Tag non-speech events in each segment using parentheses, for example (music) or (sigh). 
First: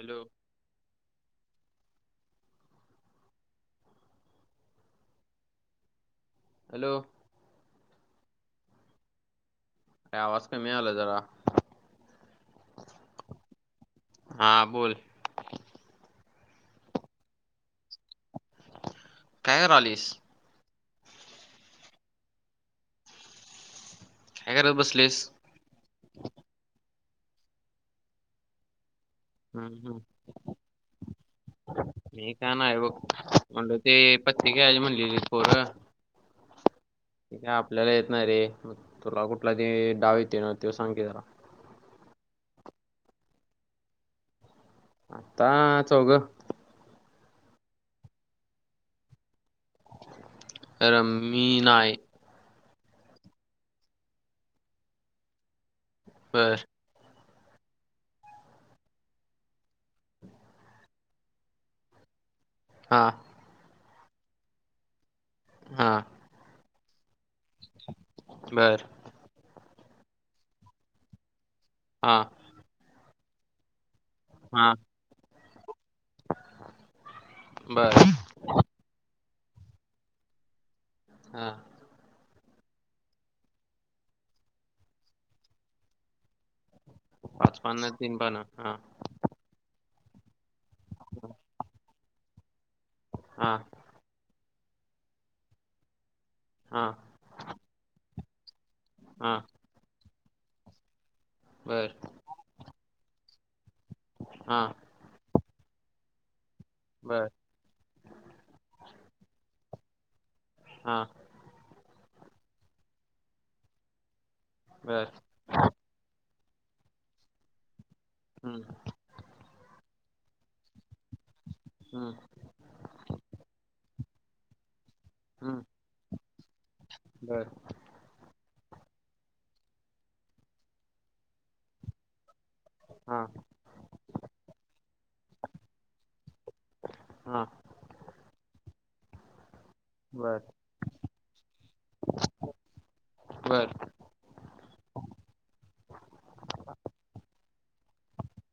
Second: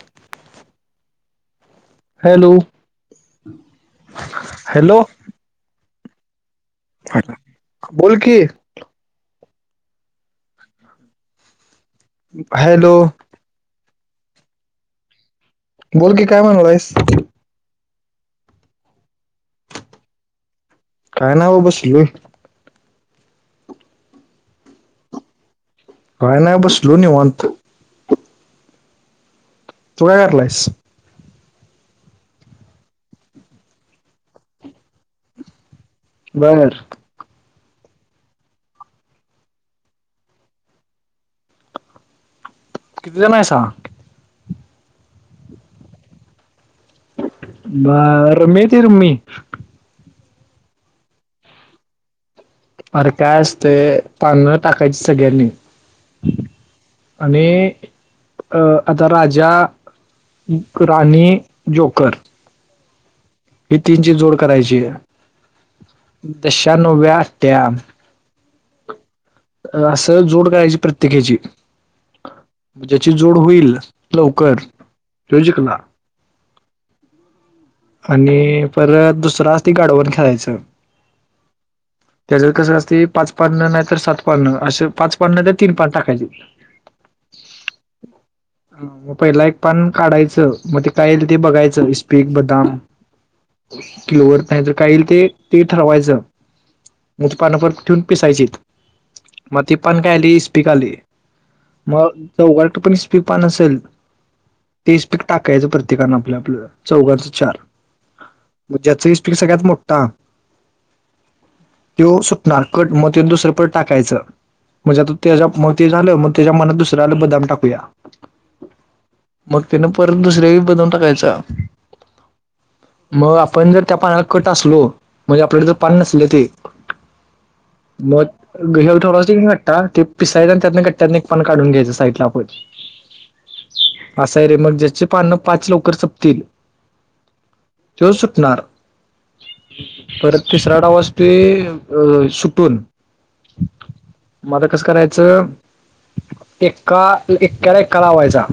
Hello! Hello! Hello! Hello! अरे hello! बोल की. काय आवाज कमी यालाय जरा. हॅलो! हां बोल. बोल की काय म्हणाला आहेस? काय करालईस? काय नाही ओ बसलोय. काय करत बसलईस? काय नाही बसलो निवांत. हम्म तू काय हम्म. (inaudible) मी काय नाही बघ म्हणलं ते पत्ते खेळायचं म्हणलेली पोर. बरं. ते काय आपल्याला येत नाही रे, मग तुला कुठला ते डाव येतोय नव्ह त्यो सांग की जरा. कितीजण आहेसा? आता चौघ. बरं रम्मी येतंय रम्मी? रम्मी नाही. अरे काय असतंय पान टाकायची सगळ्यांनी. बरं. आणि आता राजा राणी, जोकर हां. ही तीनची जोड करायची. हा (inaudible) तश्या नव्या असत्या. बरं. असं जोड करायची प्रत्येकाची. हा. ज्याची जोड होईल लवकर, तो जिकणार. (inaudible) बरं. आणि परत दुसर असतं गाडवण खेळायचं. हा. त्याच्या कसं असते, पाच पान, नाही तर सात पाननं. असं पाच पान नाही तर तीन पान टाकायची. पाच पान नाही तर तीन पानं. हा मग पहिला एक पान काढायचं, मग ते काय येईल ते बघायचं इस्पीक, बदाम (inaudible) हा किलोवर नाही तर, काय येईल ते, ते ठरवायचं. हा. मग पान परत ठेवून पिसायचेत. अं मग ती पान काय आली इस्पीक आली, बर मग चौघात पण इस्पीक पान असंल (inaudible) हा. ते इस्पीक टाकायचं प्रत्येकानं आपलं, आपलं बर चौघांचं तर (inaudible) ज्याचं इस्पीक सगळ्यात मोठा हा. (inaudible) त्यो सुटणार. कट मग ते दुसरं परत टाकायचं, म्हणजे बर आता त्याच्या म ते झालं, मग त्याच्या मनात दुसरं आलं बदाम टाकूया हम्म (inaudible) मग तेन परत दुसऱ्या येळी बदाम टाकायचा. हम्म. मग आपण जर, त्या पानाला कट असलो, म्हणजे हम्म आपल्याला जर पान नसले ते (inaudible) बर (unintelligible) पिसायचं, आणि त्यातन कट्ट्यात एक पान काढून घ्यायचं साईडला आपलं. हा. असंय रे. मग ज्याचे पान पाच लवकर सपतील हा. त्यो सुटणार. (inaudible) बर परत (unintelligible) वाजते अ सुटून बरं. मग आता कसं करायचं? एका इक्याला एका लावायचा.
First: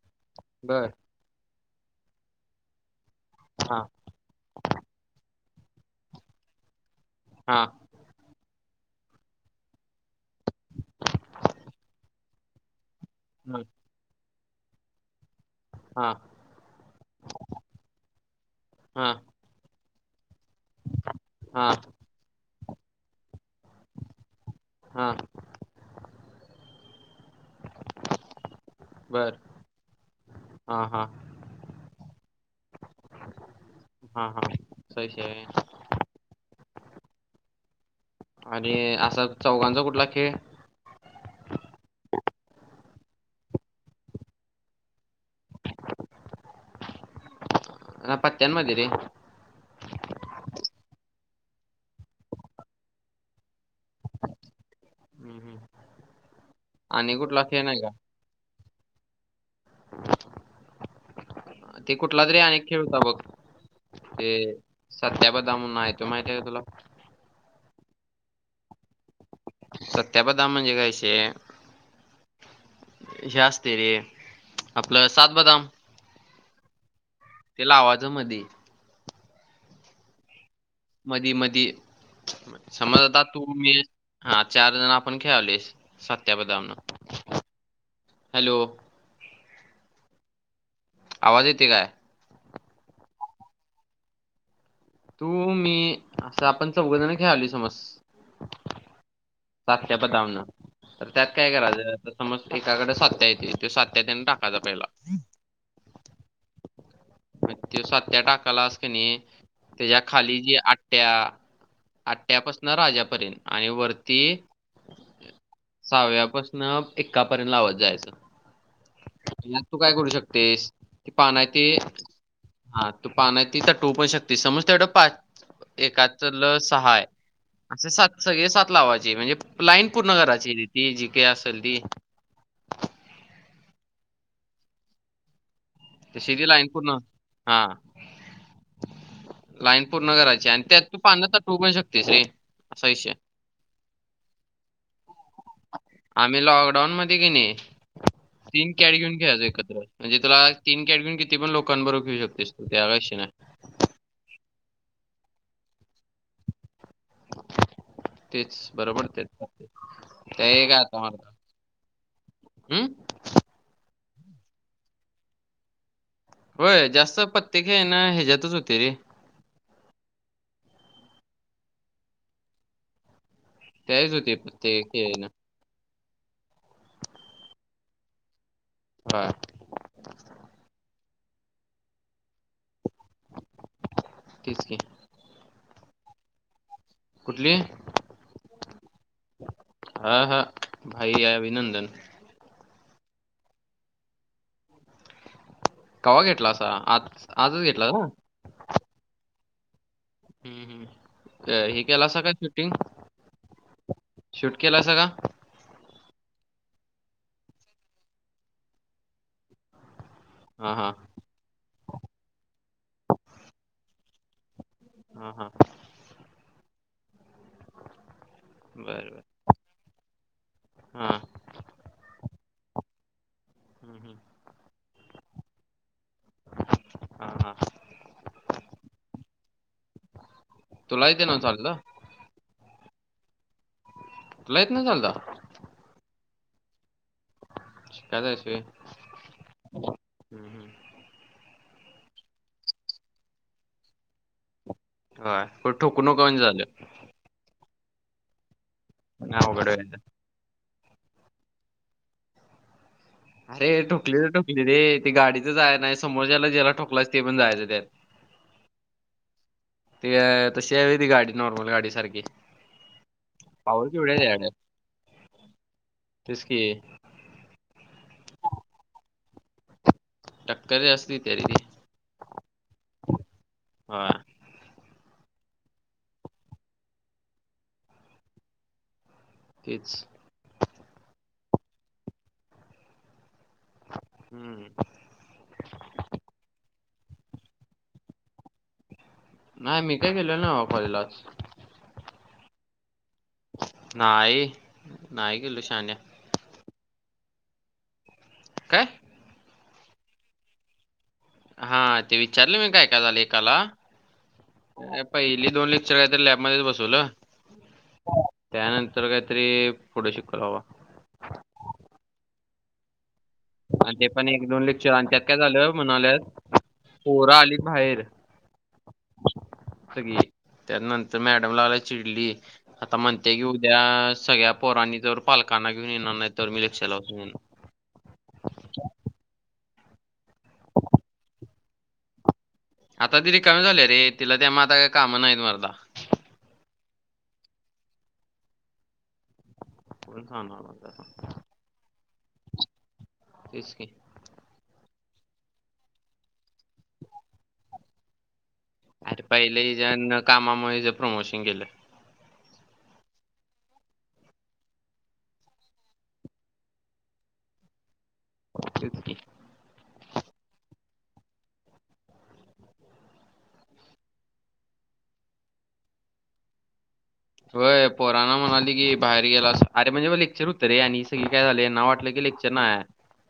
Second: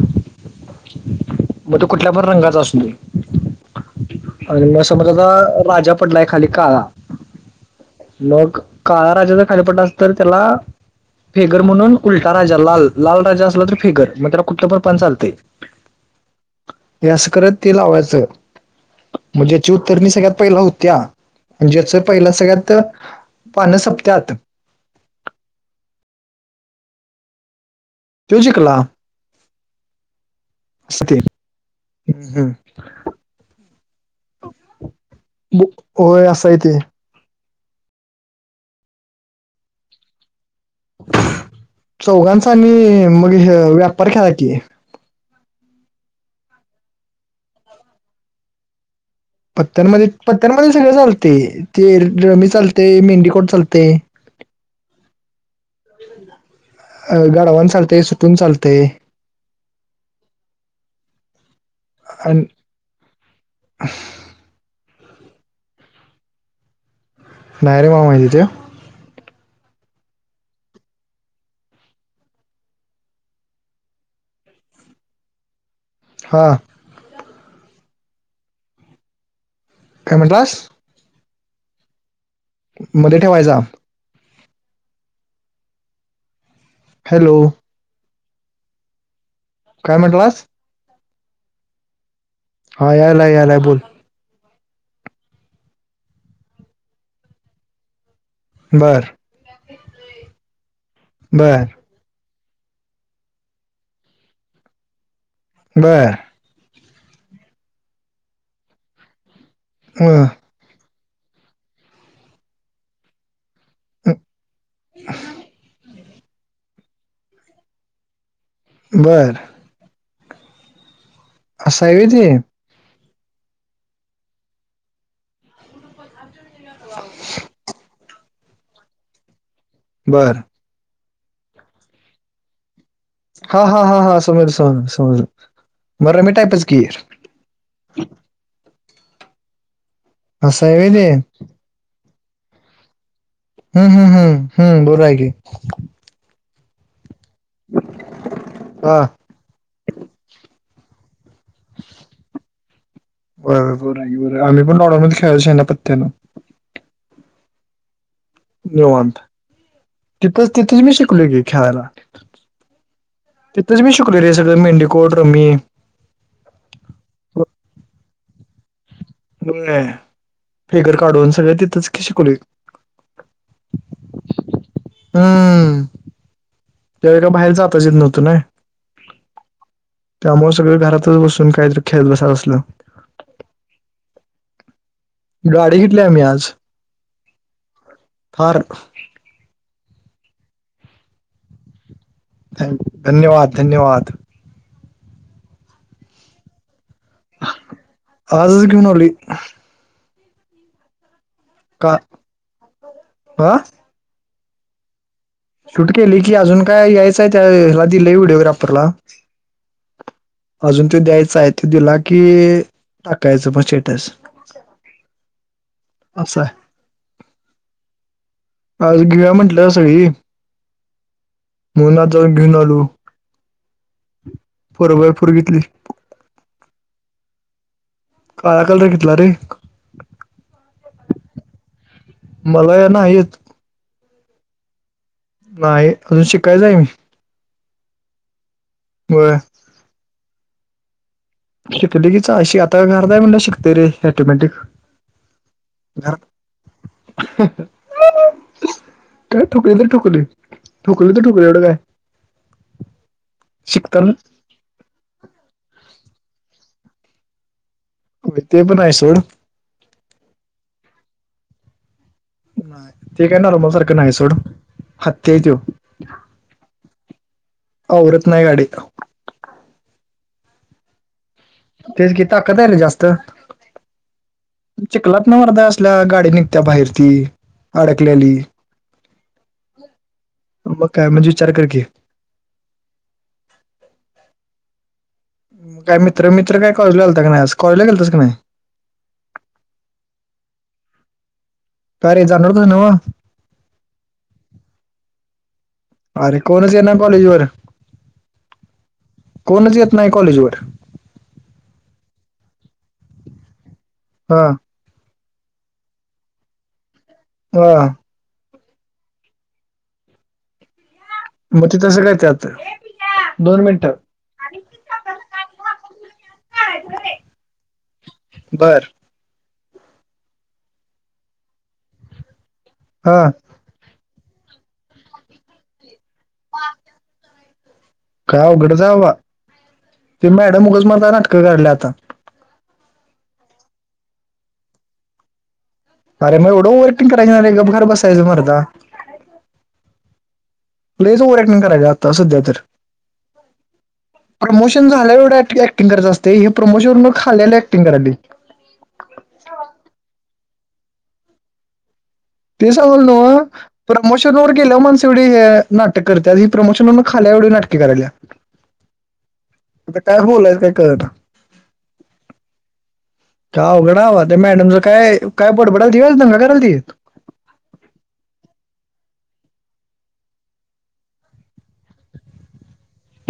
बरं. (inaudible) मग तो कुठल्या पण रंगाचा असु दे. (inaudible) हा अन मग समजा, राजा पडलाय खाली काळा हा मग काळा राजा जर खाली पडला असंल तर, त्याला फेगर म्हणून उलटा राजा लाल लाल राजा हा असला तर फिगर. मग् त्याला कुटलं पण पान चालतंय. हा (inaudible) हे असं करत ते लावायचं. हा मग ज्याची उत्तरनी सगळ्यात पहिले होत्या, हा म्हणजेच पहिल सगळ्यात पानं सपत्यात. हा (inaudible) तो जिकला. बरं. असते हम्म हम्म. हा हा सयश आहे. बुक ओय असाय ते. आणि असा चौघांचा कुठला खेळ? चौघांचा आणि मग ह्य व्यापार खेळा की. आं पत्त्यान मध्ये रे. पत्त्यांमध्ये पत्त्यांमध्ये सगळं चालते ते रमी चालते मेंडीकोट चालते. हम्म हम्म. अ आणि कुठला खेळ गडवान नाही का चालतय सुटून चालतय. ते कुठला तरी अन- आणि एक खेळ होता बघ. ते सत्या बदाम म्हणून हाय तो माहती आहे का तुला? नाही रे मला माहितीे तो. सत्या बदाम म्हणजे काय विषय हे असते रे आपलं सात बदाम. हां. ते लावायचा मधी. काय म्हणालास? मधी मधी समज मध्ये आता तू ठेवायचा मी हा चार जण आपण खेळालोयस सत्या बदाम. हॅलो. हॅलो. काय म्हणटलास? आवाज येतेय काय? हा यालाय यालाय बोल. तू मी असं आपण चौघेजण खेळालोय समज बरं सात्या बदाम नं तर त्यात काय बर करायचं? आता समज एकाकडे सात्या येतेय ते सात्या तेन टाकायचा पहिला. बरं म त्यो सात्या टाकलास क नाही त्याच्या अं, खाली जे आ ठ्या आठ्यापसनं राजापर्यंत आणि वर अं, ती सहाव्यापासनं ऐक्का पर्यंत लावत जायचं. बरं मग तू काय करू शकतेस ते पान आहे ते असं व्हय ते हा तो पान आहे ती तर टोवू पण शकते समज तेवढं पा एकातलं सहा हाय असे सात सगळे सात लावायचे म्हणजे लाईन पूर्ण बर करायची ती जी का असेल ती. हा हा हा हा समज समज समजलं म रमी टाईपच की. हां. लाईन पूर्ण करायची आणि असं आहे त्यात व्हय तू ते पान त टवू पण शकतोस रे असा विषय हाय. हम्म हम्म हम्म हम्म हम्म बरो आहे की. आम्ही लॉकडाऊन मध्ये की नी तीन कॅट हा घेऊन खेळायचं एकत्र म्हणजे तुला तीन कॅट घेऊन किती पण लोकां बरोबर खेळू शकतेस तू त्या काय विषय नाय. व्हय बरं आहे की बरं आहे आम्ही पण लॉकडाउनमध्ये खेळायच ह्यानं पत्त्यानं. तेच बरोबर निवांत, तेच तिथच ते काय तिथच मी आता शिकलो मला की खेळायला. हम्म तिथच मी शिकलो रे सगळ मेंडीकोट रमी. होय जास्त पत्ते खेळण ह्याच्यातच होते रे. व्हय फिगर काढून सगळ तिथच की शिकलोय. त्यावेळीच होते पत्ते खेळण. त्यावेळेला बाहेर जाताच येत नव्हत ना. (unintelligible) त्यामुळे सगळ घरातच बसून काहीतरी खेळत बसा असल. तेच की. गाडी घेतली आम्ही आज. कुठली? फार हा हा, भाई अभिनंदन. थॅंक, धन्यवाद धन्यवाद. कवा घेतलासा. आज आजच घेतला का मग. आजच घेऊन आली हम्म हम्म, हे का केल असा काय शूटिंग. हा शूट केलासा का? शूट केली की अजून काय यायचय त्या हेला दिले व्हिडिओग्राफरला. हा अजून हा त द्यायच आहे. तो दिला कि टाकायच बजेटस. हा हा असं आज बर बर घेऊया म्हटल सगळी. हा म्हणून आज जाऊन घेऊन आलो. हम्म फोर बाय फोर हम्म घेतली हा हा काळा कलर घेतला रे. तुला येते नव चालवता. मला या नाही येत. तुला येत ना चालवता? नाही अजून शिकायच आहे मी. शिकायच आहेस व्हय. होय हम्म हम्म शिकली की चा असी, आता घरात आहे म्हटल्यावर शिकते रे ऑटोमॅटिक. हा पण ठोकु घरात नको म्हणजे झाल. काय नाही अवघड ठोकली तर व्हायचं. ठोकली. ठोकली तर ठोकली एवढ काय. अरे शिकताना ठोकली तर ठो कली रे. ते गाडीच जाय नाही समोरच्याला ज्याला ठोकलायच ते पण जायच त्यात. होय ते पण आहे सोड. ते तशी आहे व्हय ती गाडी नॉर्मल गाडी सारखी. नाही ते काय ना नॉर्मल पावर सारख नाही केवढ्या त्या सोड. गाड्या हत्ती आहे त्यो. तेच की. आवरत नाही गाडी. टक्कर जास्तीये तरीबी तेच कि, ताकत आहे ना जास्त. हा चिकलात न मरदा असल्या गाडी निघत्या बाहेर ती अडकलेली. (inaudible) तेच मग काय म्हणजे विचार कर की. हम्म मग काय मित्र मित्र काय कॉलेजला आलाता का नाही आज? कॉलेजला गेलतास का नाही? नाही मी काय गेलो नाही बाबा कॉलेजला आज. का रे? जाणार होतास नवं. नाही, नाही गेलो शहाण्या. अरे, कोणच येईना कॉलेज वर. काय? कोणच येत नाही कॉलेज वर. हा, ते विचारले मी, काय काय झालं एकाला. हा. पहिली दोन लेक्चर आहे, तर लॅबमध्येच बसवलं हा. त्यानंतर काहीतरी पुढे शिकवल बाबा मग ते तसं करतात. आणि ते पण एक, दोन लेक्चर आणि त्यात काय झालं म्हणाल्यात, पोरं आली बाहेर बरं. सगळी. त्यानंतर मॅडमला आला चिडली, आता हा म्हणते घेऊ त्या सगळ्या पोरांनी जर पालकांना घेऊन येणार नाही, तर मी लेक्चरला बसू देणारं काय अवघडचे बाबा. ती मॅडम उगच मधे नाटकं काढल्या आता. आता ती रिकामी झालीय रे, तिला त्यामुळं आता काही कामं नाहीत मरदा. अरे मग एवढं ओव्हरॅक्टिंग करायचं नाही रे गप घरी बसायचं मरदा. कोण सांगणार मला आता? लईच ओव्हरॅक्टिंग करायलीय, आता सध्या तर तेच की प्रमोशन झाल्यावर एवढं ॲक्टिंग करायच असते, हे प्रमोशन मग खाल्याले ॲक्टिंग करायली. अरे पहिले हिच्या न कामामुळ हिज प्रमोशन गेलं. ते सांगल ना. प्रमोशन वर गेल्याव माणस एवढी हे नाटक करत्यात. ही प्रमोशनवर खाली आल्याव एवढी नाटके करायल्या. (inaudible) आता काय बोलायच कळना. काय अवघडे बा ते मॅडमल काय काय बडबडालती का दंगा करालती. होय पोरांना म्हणाली की, बाहेर गेला अस. अरे म्हणजे ब लेक्चर होतं रे आणि सगळी काय झाले ना वाटलं की, लेक्चर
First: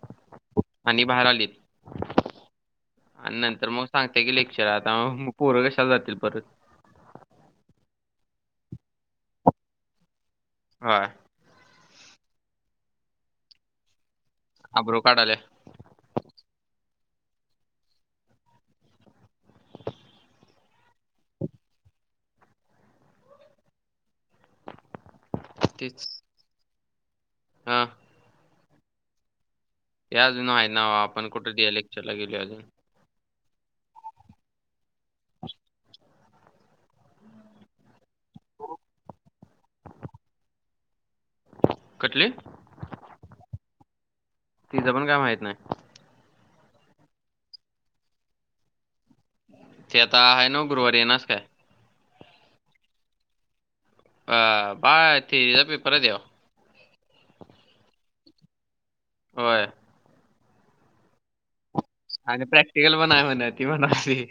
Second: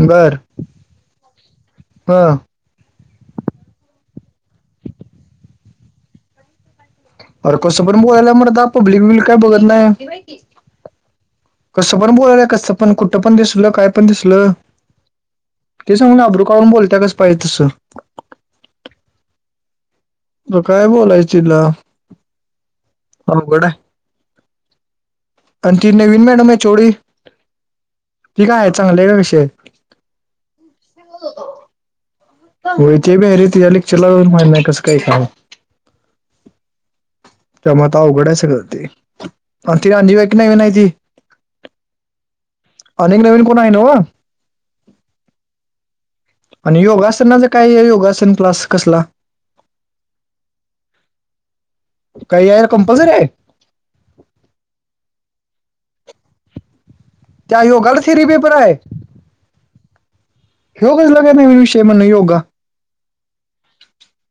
बर आणि बाहेर आलीत. हा आणि नंतर मग सांगते की, लेक्चर हाय. आता पोरं कशाला जातील परत. अर कसं पण बोलायली मर्दा पब्लिक बिब्लिक काय बघत नाही. होय. कसं पण बोलायली, कसं पण, कुठं पण, दिसलं काय पण दिसलं. अब्रू काढायल्या. ते सांगून अब्रू काढून बोलत्या, कस पाहिजे तसं. आता काय बोलायचीला, अवघडाय. आणि ती तेच नवीन मॅडम एच ओ डी हा ती काय आहे चांगलय का विषय हे अजून आहे ना, आपण कुठे लेक्चर ला गेलो अजून आहे होय, ते भी हाय रे तिच्या लेक्चरला माहित नाही कसं काय काम आहे. त्यामुळं आता अवघडाय सगळं ते. कुठली अनेक नवीन कोण हाय न वा? तिचं पण काय माहित नाही आणि योगासनाच काय हे योगासन क्लास कसला? ते आता आहे न व गुरुवारी येणारेस काय? काय यार कंपल्सरी हाय? आ बाळ ते हेचा पेपर हाय त्यावर त्या योगाड थेरी पेपर हाय? व्हय ह्यो कसला काय विष आणि प्रॅक्टिकल पण हाय म्हण ती म्हणालती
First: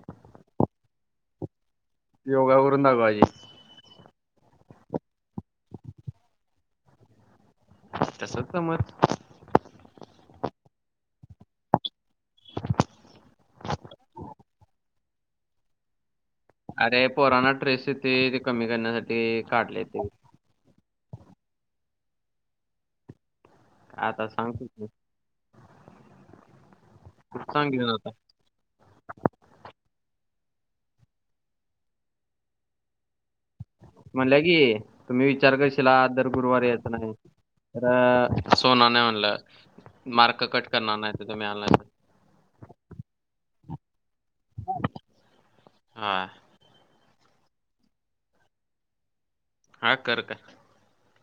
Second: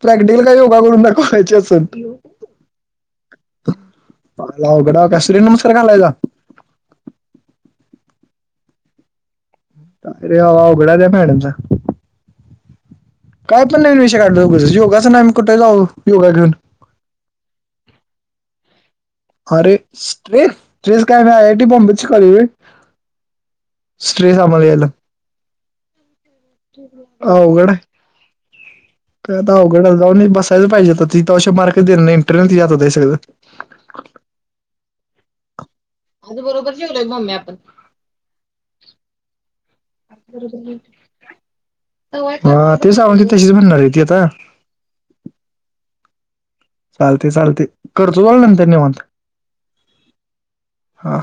प्रॅक्टिकल का योगा करून दाखवायची असनं योगा करून दाखवायची काय अवघड हाय, काय सूर्यनमस्कार घालायचा? तसच समज अ रे बाबा अवघड आहे त्या मॅडमच काय पण नवीन विषय काढलोय उगचंच, योगसन आम्ही कुठ जाऊ योगा घेऊन? अरे पोराना स्ट्रेस येतोय ते कमी करण्यासाठी अरे काढले ते. स्ट्रेस, स्ट्रेस काय नाही ते (unintelligible) आता स्ट्रेस सांग आम्हाला यायला. तू. तूच अवघड सांग हाय. घेऊन आता. का आता अवघड जाऊन बसायच पाहिजे होतं ती त्याशिवाय मार्कच देणार नाही, इंटरनल तिच्या हातात हाय सगळं म्हणल्या की, तुम्ही विचार क तिला दर गुरुवारी यायचं नाही, तरं अस होणार नाही म्हणलं. मार्क कट करणार नाहीतर तुम्ही आला नाही तर हा ते (unintelligible) तशीच म्हणणार आहे ती आता होय चालतयं चालतयं करतो तुला नंतर निवांत हा कर का हा.